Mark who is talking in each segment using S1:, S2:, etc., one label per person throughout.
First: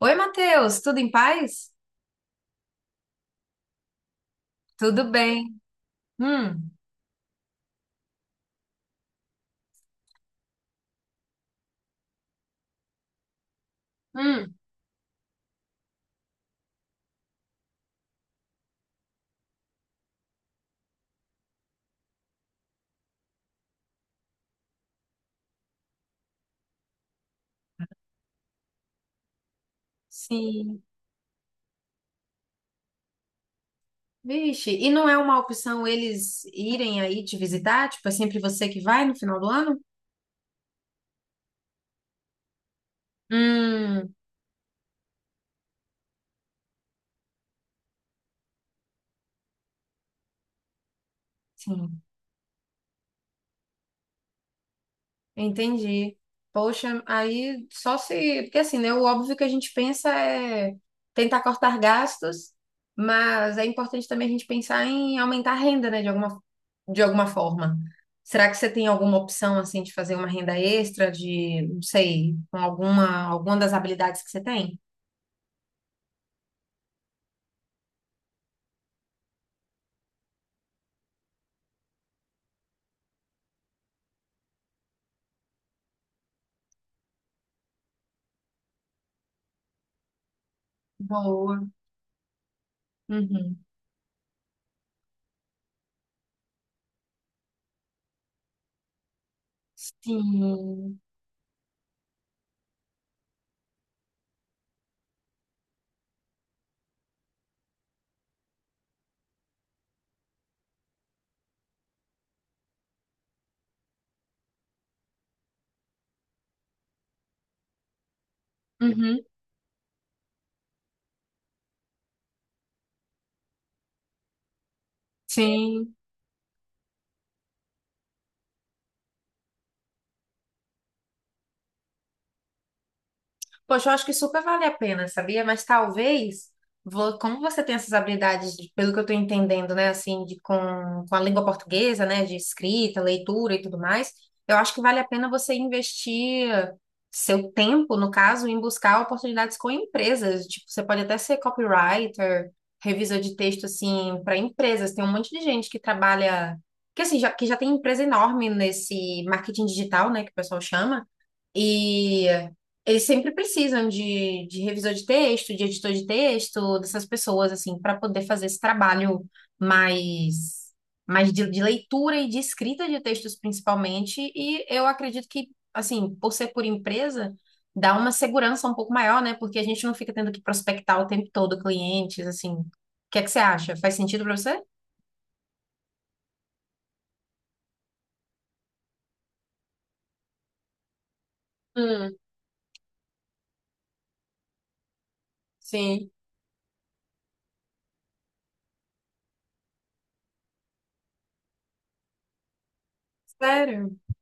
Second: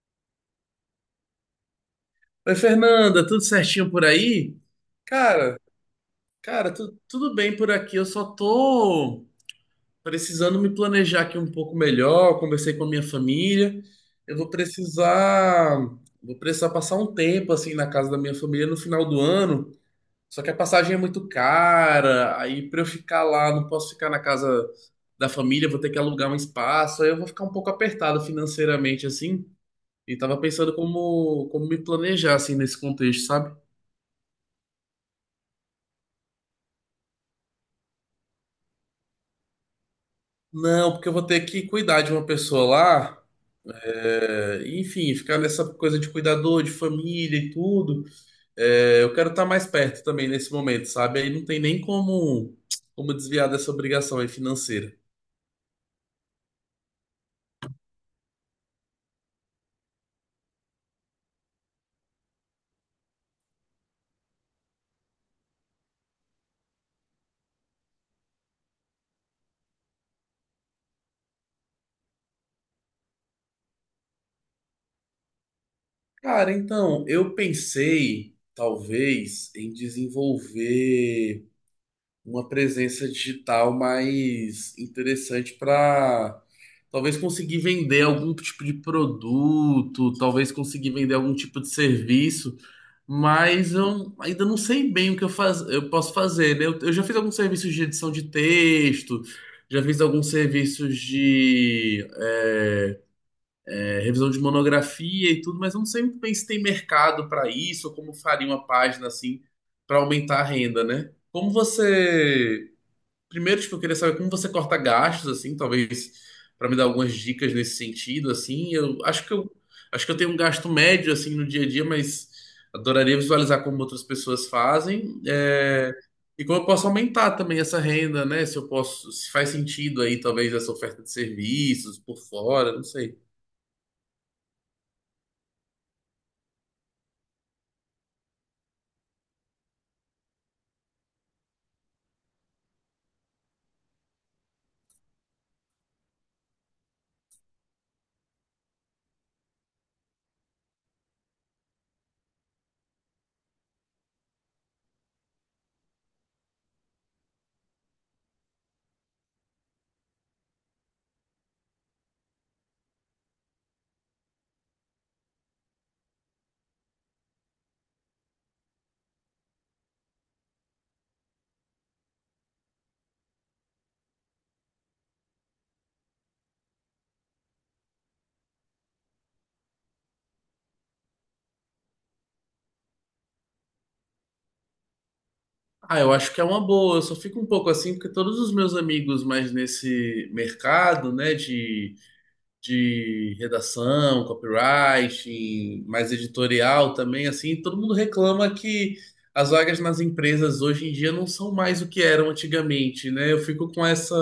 S1: Oi, Matheus, tudo em paz?
S2: Oi, Fernanda, tudo certinho por aí?
S1: Tudo bem.
S2: Cara,
S1: Hum,
S2: Tudo bem por aqui. Eu só tô precisando me planejar aqui um pouco melhor. Conversei com a minha família. Eu vou
S1: Hum,
S2: precisar, vou precisar passar um tempo assim na casa da minha família no final do ano. Só que a passagem é muito cara. Aí pra eu ficar lá, não posso ficar na casa da família, vou ter que alugar um espaço. Aí eu vou ficar um pouco apertado financeiramente assim. E tava pensando
S1: sim.
S2: como me planejar assim nesse contexto, sabe?
S1: Vixe, e não é uma opção eles irem aí te visitar? Tipo, é sempre você que vai no final do ano?
S2: Não, porque eu vou ter que cuidar de uma pessoa lá.
S1: Hum.
S2: É, enfim, ficar nessa coisa de cuidador, de família e tudo. É, eu quero estar mais perto também nesse momento, sabe? Aí não tem nem
S1: Sim.
S2: como desviar dessa obrigação aí financeira.
S1: Entendi. Poxa, aí só se. Porque assim, né? O óbvio que a gente pensa é tentar cortar gastos, mas é importante também a gente pensar em aumentar a renda, né? De alguma forma. Será que você tem alguma opção, assim, de fazer uma renda extra, de, não sei, com alguma das habilidades que você tem?
S2: Cara, então, eu pensei, talvez, em desenvolver uma presença digital mais interessante para talvez conseguir vender algum tipo de produto, talvez conseguir vender algum tipo de
S1: Boa.
S2: serviço,
S1: Uhum.
S2: mas eu ainda não sei bem o que eu posso fazer, né? Eu já fiz alguns serviços de edição de texto, já fiz alguns serviços
S1: Sim.
S2: de revisão de monografia e tudo, mas eu não sei muito bem se tem mercado para isso, ou como faria uma página assim para aumentar a renda, né? Como você primeiro, tipo, eu queria saber como você corta gastos, assim, talvez para me dar algumas dicas nesse sentido, assim. Eu
S1: Uhum.
S2: acho que eu acho que eu tenho um gasto médio assim no dia a dia, mas adoraria visualizar como outras pessoas fazem,
S1: Sim.
S2: e como eu posso aumentar também essa renda, né? Se eu posso, se faz sentido aí, talvez essa oferta de serviços por fora, não sei.
S1: Poxa, eu acho que super vale a pena, sabia? Mas talvez, como você tem essas habilidades, de- pelo que eu estou entendendo, né, assim, de, com a língua portuguesa, né, de escrita, leitura e tudo mais, eu acho que vale a pena você investir seu tempo, no caso, em buscar oportunidades com empresas. Tipo, você pode até ser copywriter, revisor de texto, assim, para empresas. Tem um monte de gente que trabalha, que assim, que já tem empresa enorme nesse marketing digital, né, que o pessoal chama. E eles sempre precisam de revisor de texto, de editor de texto, dessas pessoas, assim, para poder fazer esse trabalho mais, mais de leitura e de escrita de textos, principalmente. E eu acredito que, assim, por ser por empresa, dá uma segurança um pouco maior, né? Porque a gente não fica tendo que prospectar o tempo todo clientes, assim. O que é que você acha? Faz sentido para você?
S2: Ah, eu acho que é uma boa. Eu só fico um pouco assim porque todos os meus amigos mais nesse mercado, né, de
S1: Hum,
S2: de redação, copywriting,
S1: sim.
S2: mais editorial também, assim, todo mundo reclama que as vagas nas empresas hoje em dia não são mais o que eram antigamente, né?
S1: Sério?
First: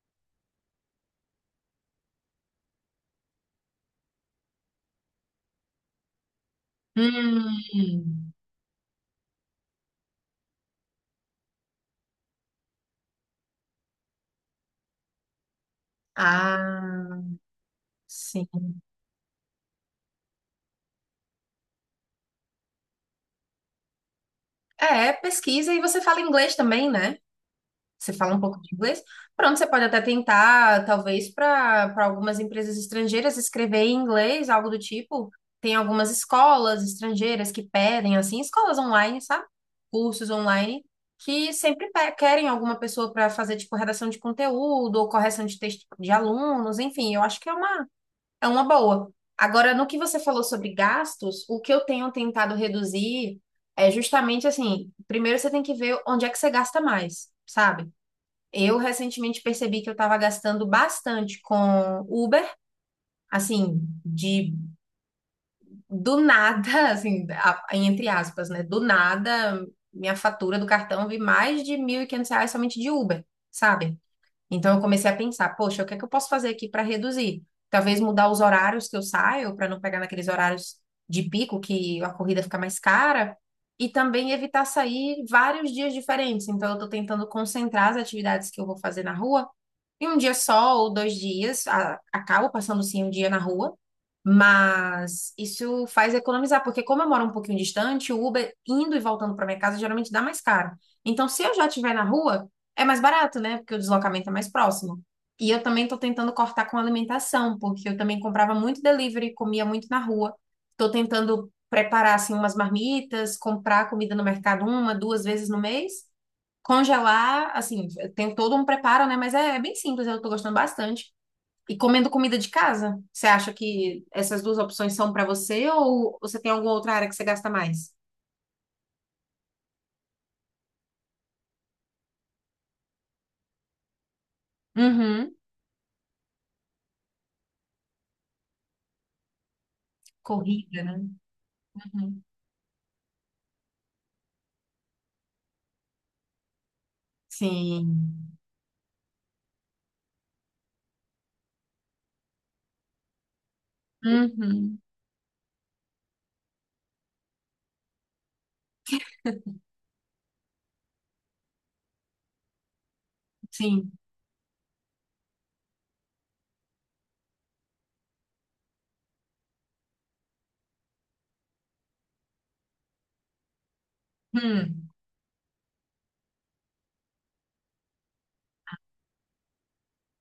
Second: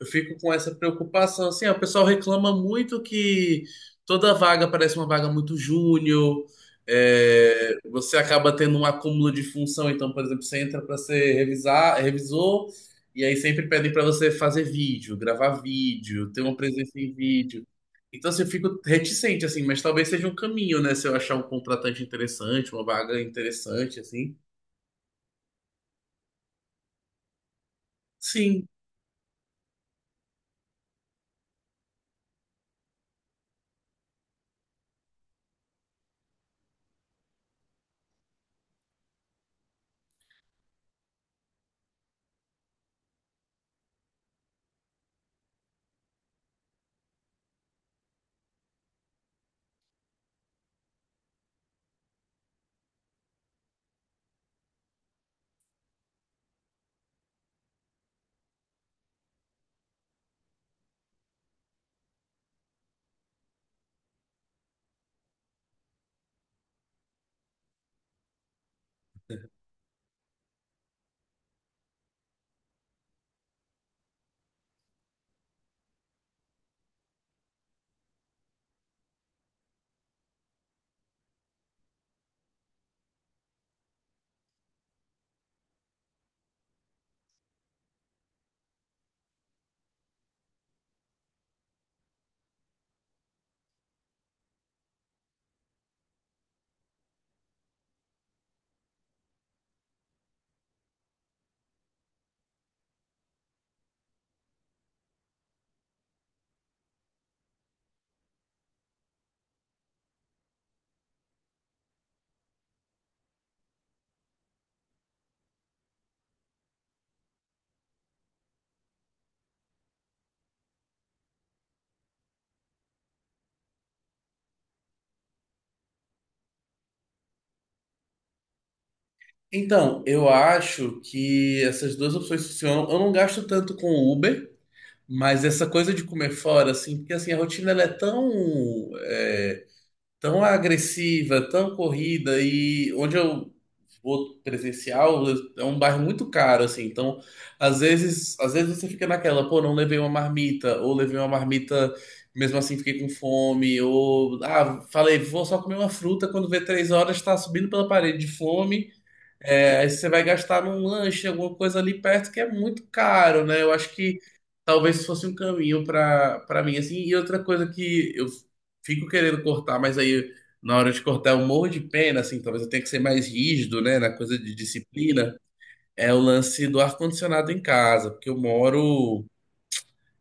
S2: Eu fico com essa preocupação, assim, ó, o pessoal reclama muito que toda vaga parece uma vaga muito júnior, é, você
S1: Hum.
S2: acaba tendo um acúmulo de função, então, por exemplo, você entra para ser revisor, e aí sempre pedem para você fazer vídeo, gravar vídeo, ter uma presença em
S1: Ah,
S2: vídeo. Então, assim,
S1: sim.
S2: eu fico reticente, assim, mas talvez seja um caminho, né? Se eu achar um contratante interessante, uma vaga interessante, assim.
S1: É, pesquisa e você fala inglês também, né? Você fala um pouco
S2: Sim.
S1: de inglês. Pronto, você pode até tentar, talvez, para algumas empresas estrangeiras escrever em inglês, algo do tipo. Tem algumas escolas estrangeiras que pedem, assim, escolas online, sabe? Cursos online, que sempre querem alguma pessoa para fazer, tipo, redação de conteúdo ou correção de texto de alunos, enfim, eu acho que é uma boa. Agora, no que você falou sobre gastos, o que eu tenho tentado reduzir é justamente assim: primeiro você tem que ver onde é que você gasta mais, sabe? Eu recentemente percebi que eu estava gastando bastante com Uber, assim, de do nada, assim, a- entre aspas, né? Do nada, minha fatura do cartão vi mais de R$ 1.500 somente de Uber, sabe? Então eu comecei a pensar, poxa, o que é que eu posso fazer aqui para reduzir? Talvez mudar os horários que eu saio para não pegar naqueles horários de pico que a corrida fica mais cara e também evitar sair vários dias diferentes. Então eu estou tentando concentrar as atividades que eu vou fazer na rua e um dia só ou dois dias, a- acabo passando sim um dia na rua, mas isso faz economizar, porque como eu moro um pouquinho distante, o Uber indo e voltando para minha casa geralmente dá mais caro. Então, se eu já estiver na rua, é mais barato, né? Porque o deslocamento é mais próximo. E eu também estou tentando cortar com alimentação, porque eu também comprava muito delivery, comia muito na rua. Estou tentando preparar assim umas marmitas, comprar comida no mercado uma, duas vezes no mês. Congelar, assim, tem todo um preparo, né? Mas é bem simples, eu tô gostando bastante. E comendo comida de casa, você acha que essas duas opções são pra você ou você tem alguma outra área que você gasta mais?
S2: Então, eu acho que essas duas opções funcionam. Eu não gasto tanto com o Uber,
S1: Uhum.
S2: mas essa coisa de comer fora, assim, porque assim, a rotina ela é tão é, tão
S1: Corrida, né?
S2: agressiva, tão
S1: Uhum.
S2: corrida e onde eu vou presencial é um bairro muito caro assim. Então,
S1: Sim.
S2: às vezes você fica naquela, pô, não levei uma marmita ou levei uma marmita mesmo assim fiquei com fome ou
S1: Uhum.
S2: ah, falei, vou só comer uma fruta quando vê 3 horas tá subindo pela parede de fome. É, aí você vai gastar num lanche, alguma coisa ali perto que é muito caro, né? Eu acho
S1: Sim.
S2: que talvez fosse um caminho para mim, assim. E outra coisa que eu fico querendo cortar, mas aí na hora de cortar eu morro de pena, assim, talvez eu tenha que ser mais rígido, né, na coisa de
S1: Hum.
S2: disciplina, é o lance do ar-condicionado em casa, porque eu moro,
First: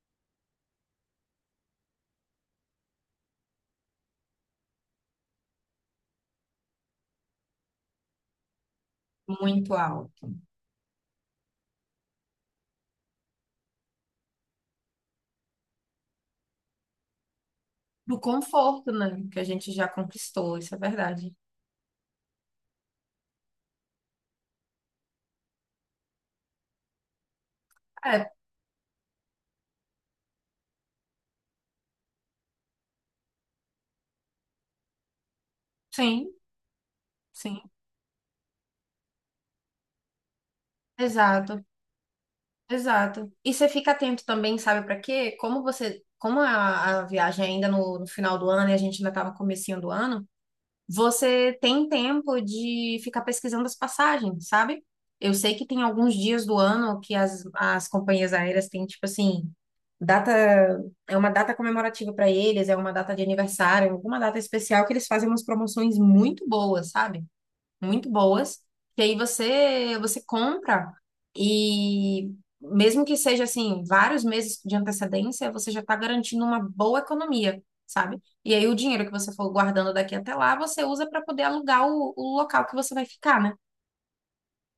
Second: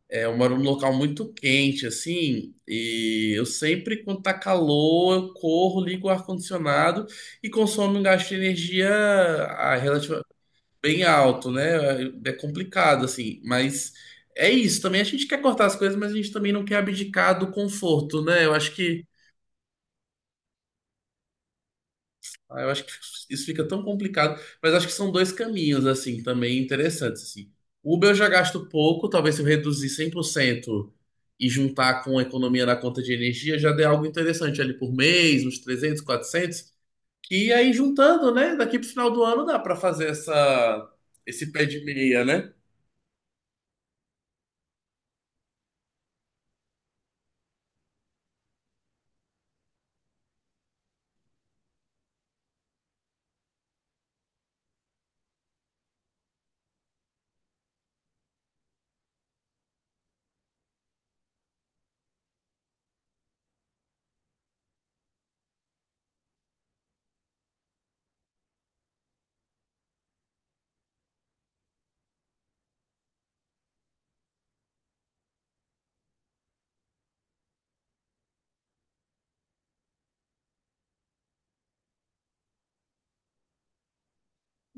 S2: é, eu moro num local muito quente, assim, e eu sempre, quando tá calor, eu corro, ligo o ar-condicionado e consome um gasto de energia
S1: Muito alto.
S2: bem alto, né? É complicado, assim, mas é isso também. A gente quer cortar as coisas, mas a gente também não quer abdicar do
S1: Do
S2: conforto, né?
S1: conforto, né? Que a gente já conquistou, isso é verdade.
S2: Eu acho que isso fica tão complicado, mas acho que são dois caminhos, assim, também interessantes, assim. Uber eu já
S1: É,
S2: gasto pouco, talvez se eu reduzir 100% e juntar com a economia na conta de energia, já dê algo interessante ali por mês, uns trezentos
S1: sim,
S2: quatrocentos que
S1: sim.
S2: aí juntando, né? Daqui pro final do ano dá para fazer esse
S1: Exato.
S2: pé de meia, né?
S1: Exato. E você fica atento também, sabe para quê? Como você, como a viagem é ainda no final do ano e a gente ainda tá no comecinho do ano, você tem tempo de ficar pesquisando as passagens, sabe? Eu sei que tem alguns dias do ano que as companhias aéreas têm, tipo assim, data, é uma data comemorativa para eles, é uma data de aniversário, é alguma data especial que eles fazem umas promoções muito boas, sabe? Muito boas, que aí você compra e mesmo que seja assim vários meses de antecedência, você já está garantindo uma boa economia, sabe? E aí o dinheiro que você for guardando daqui até lá, você usa para poder alugar o local que você vai ficar, né?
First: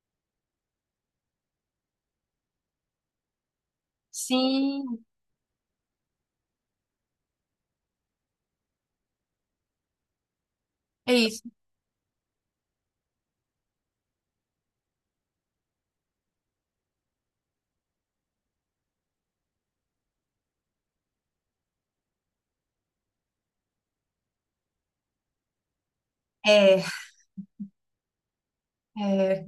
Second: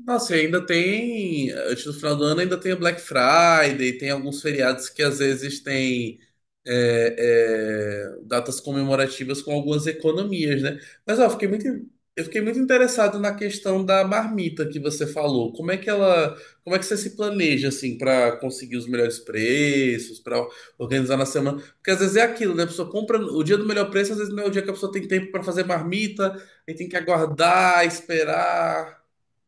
S2: Nossa, e ainda tem, antes do final do ano, ainda tem o Black Friday, tem alguns feriados
S1: Sim,
S2: que às vezes tem é, datas comemorativas com algumas economias, né?
S1: é
S2: Mas ó,
S1: isso.
S2: eu fiquei muito interessado na questão da marmita que você falou. Como é que você se planeja assim para conseguir os melhores preços, para organizar na semana? Porque às vezes é aquilo, né? A pessoa compra o dia do melhor preço, às vezes não é o dia que a pessoa tem tempo para fazer marmita, aí
S1: É,
S2: tem que aguardar, esperar.
S1: é,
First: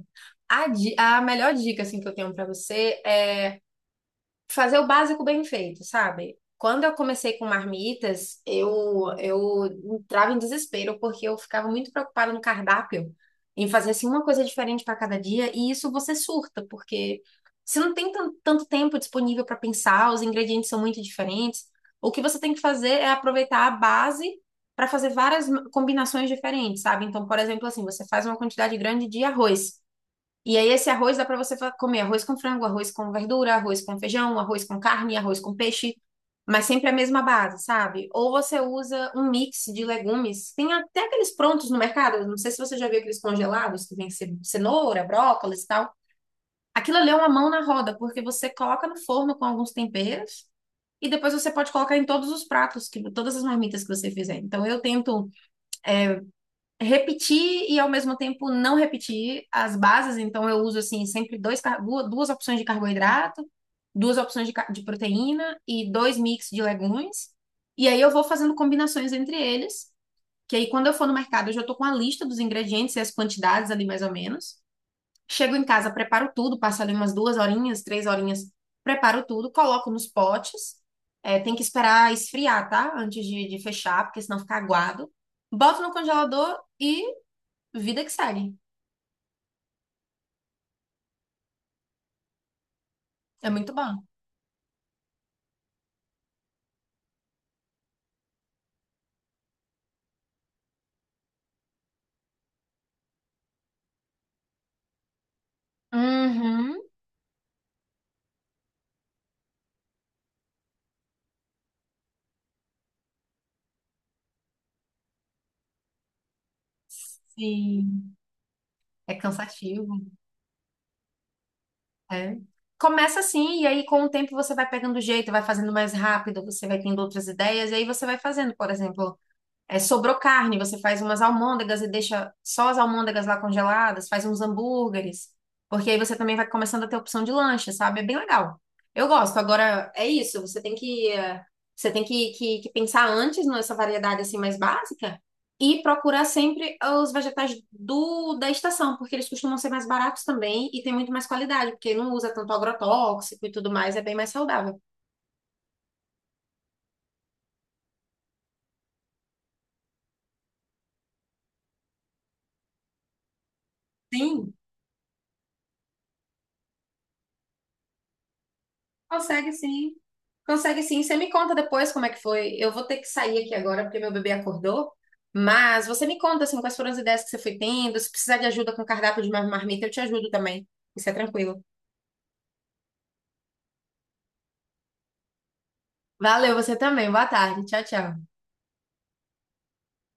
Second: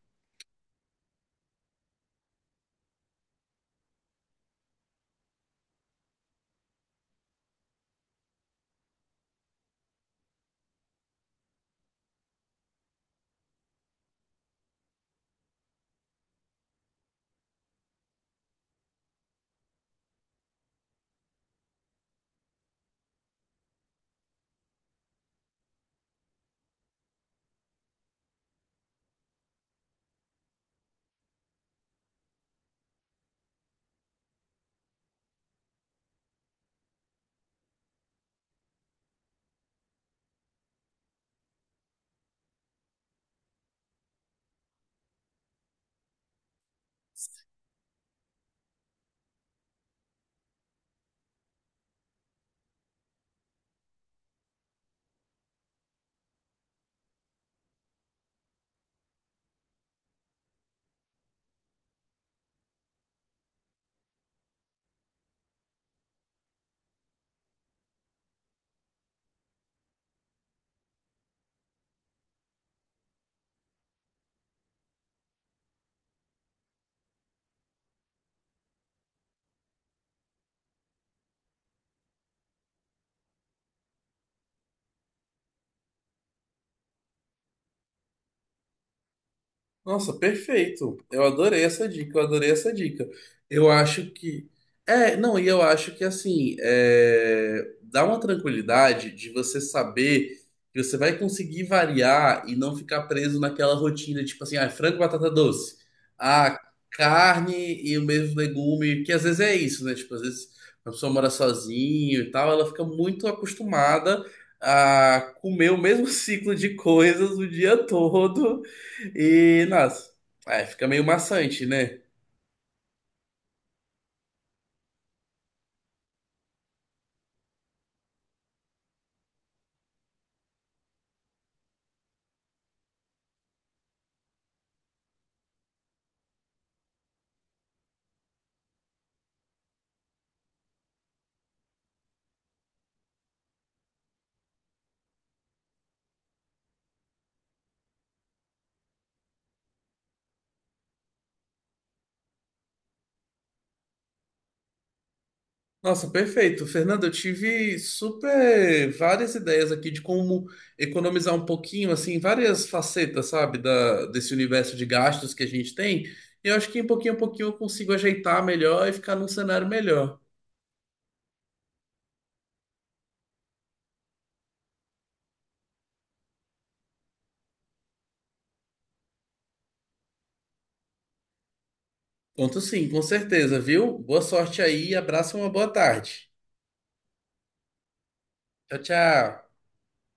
S1: a, di- a melhor dica assim que eu tenho para você é fazer o básico bem feito, sabe? Quando eu comecei com marmitas, eu entrava em desespero, porque eu ficava muito preocupada no cardápio, em fazer assim uma coisa diferente para cada dia, e isso você surta, porque você não tem tan- tanto tempo disponível para pensar, os ingredientes são muito diferentes. O que você tem que fazer é aproveitar a base para fazer várias m- combinações diferentes, sabe? Então, por exemplo, assim, você faz uma quantidade grande de arroz. E aí esse arroz dá para você fa- comer arroz com frango, arroz com verdura, arroz com feijão, arroz com carne, arroz com peixe, mas sempre a mesma base, sabe? Ou você usa um mix de legumes. Tem até aqueles prontos no mercado, não sei se você já viu aqueles congelados que vem ce- cenoura, brócolis e tal. Aquilo ali é uma mão na roda, porque você coloca no forno com alguns temperos e depois você pode colocar em todos os pratos, que, todas as marmitas que você fizer. Então eu tento repetir e ao mesmo tempo não repetir as bases. Então eu uso assim sempre dois, duas opções de carboidrato, duas opções de proteína e dois mix de legumes. E aí eu vou fazendo combinações entre eles, que aí quando eu for no mercado eu já estou com a lista dos ingredientes e as quantidades ali mais ou menos. Chego em casa, preparo tudo, passo ali umas duas horinhas, três horinhas, preparo tudo, coloco nos potes. É, tem que esperar esfriar, tá? Antes de fechar, porque senão fica aguado. Boto no congelador e vida que segue.
S2: Nossa, perfeito. Eu adorei essa dica, eu adorei essa dica.
S1: É
S2: Eu
S1: muito bom.
S2: acho que. É, não, e eu acho que assim, é, dá uma tranquilidade de você saber que você vai conseguir variar e não ficar preso naquela rotina, tipo assim, ah, frango e batata doce. Ah,
S1: Uhum.
S2: carne e o mesmo legume, que às vezes é isso, né? Tipo, às vezes a pessoa mora sozinho e tal, ela fica muito acostumada a comer o mesmo ciclo de coisas o dia
S1: Sim.
S2: todo.
S1: É
S2: E,
S1: cansativo.
S2: nossa, é, fica meio maçante, né?
S1: É. Começa assim, e aí com o tempo você vai pegando jeito, vai fazendo mais rápido, você vai tendo outras ideias, e aí você vai fazendo, por exemplo. É, sobrou carne, você faz umas almôndegas e deixa só as almôndegas lá congeladas, faz uns hambúrgueres, porque aí você também vai começando a ter opção de lanche, sabe? É bem legal. Eu gosto. Agora, é isso, você tem que, você tem que, que pensar antes nessa variedade assim mais básica e procurar sempre os vegetais da estação, porque eles costumam ser mais baratos também e tem muito mais qualidade, porque não usa tanto agrotóxico e tudo mais, é bem mais saudável.
S2: Nossa, perfeito. Fernanda, eu tive super várias ideias aqui de como economizar um pouquinho, assim, várias facetas, sabe, da, desse
S1: Sim.
S2: universo de gastos que a gente tem. E eu acho que em pouquinho a pouquinho eu consigo ajeitar melhor e ficar num
S1: Consegue
S2: cenário
S1: sim.
S2: melhor.
S1: Consegue sim. Você me conta depois como é que foi. Eu vou ter que sair aqui agora porque meu bebê acordou. Mas você me conta assim quais foram as ideias que você foi tendo. Se precisar de ajuda com cardápio de marmita, eu te ajudo também. Isso é tranquilo.
S2: Conto sim, com certeza, viu? Boa sorte aí, abraço e uma boa tarde.
S1: Valeu, você também. Boa tarde. Tchau, tchau.
S2: Tchau, tchau.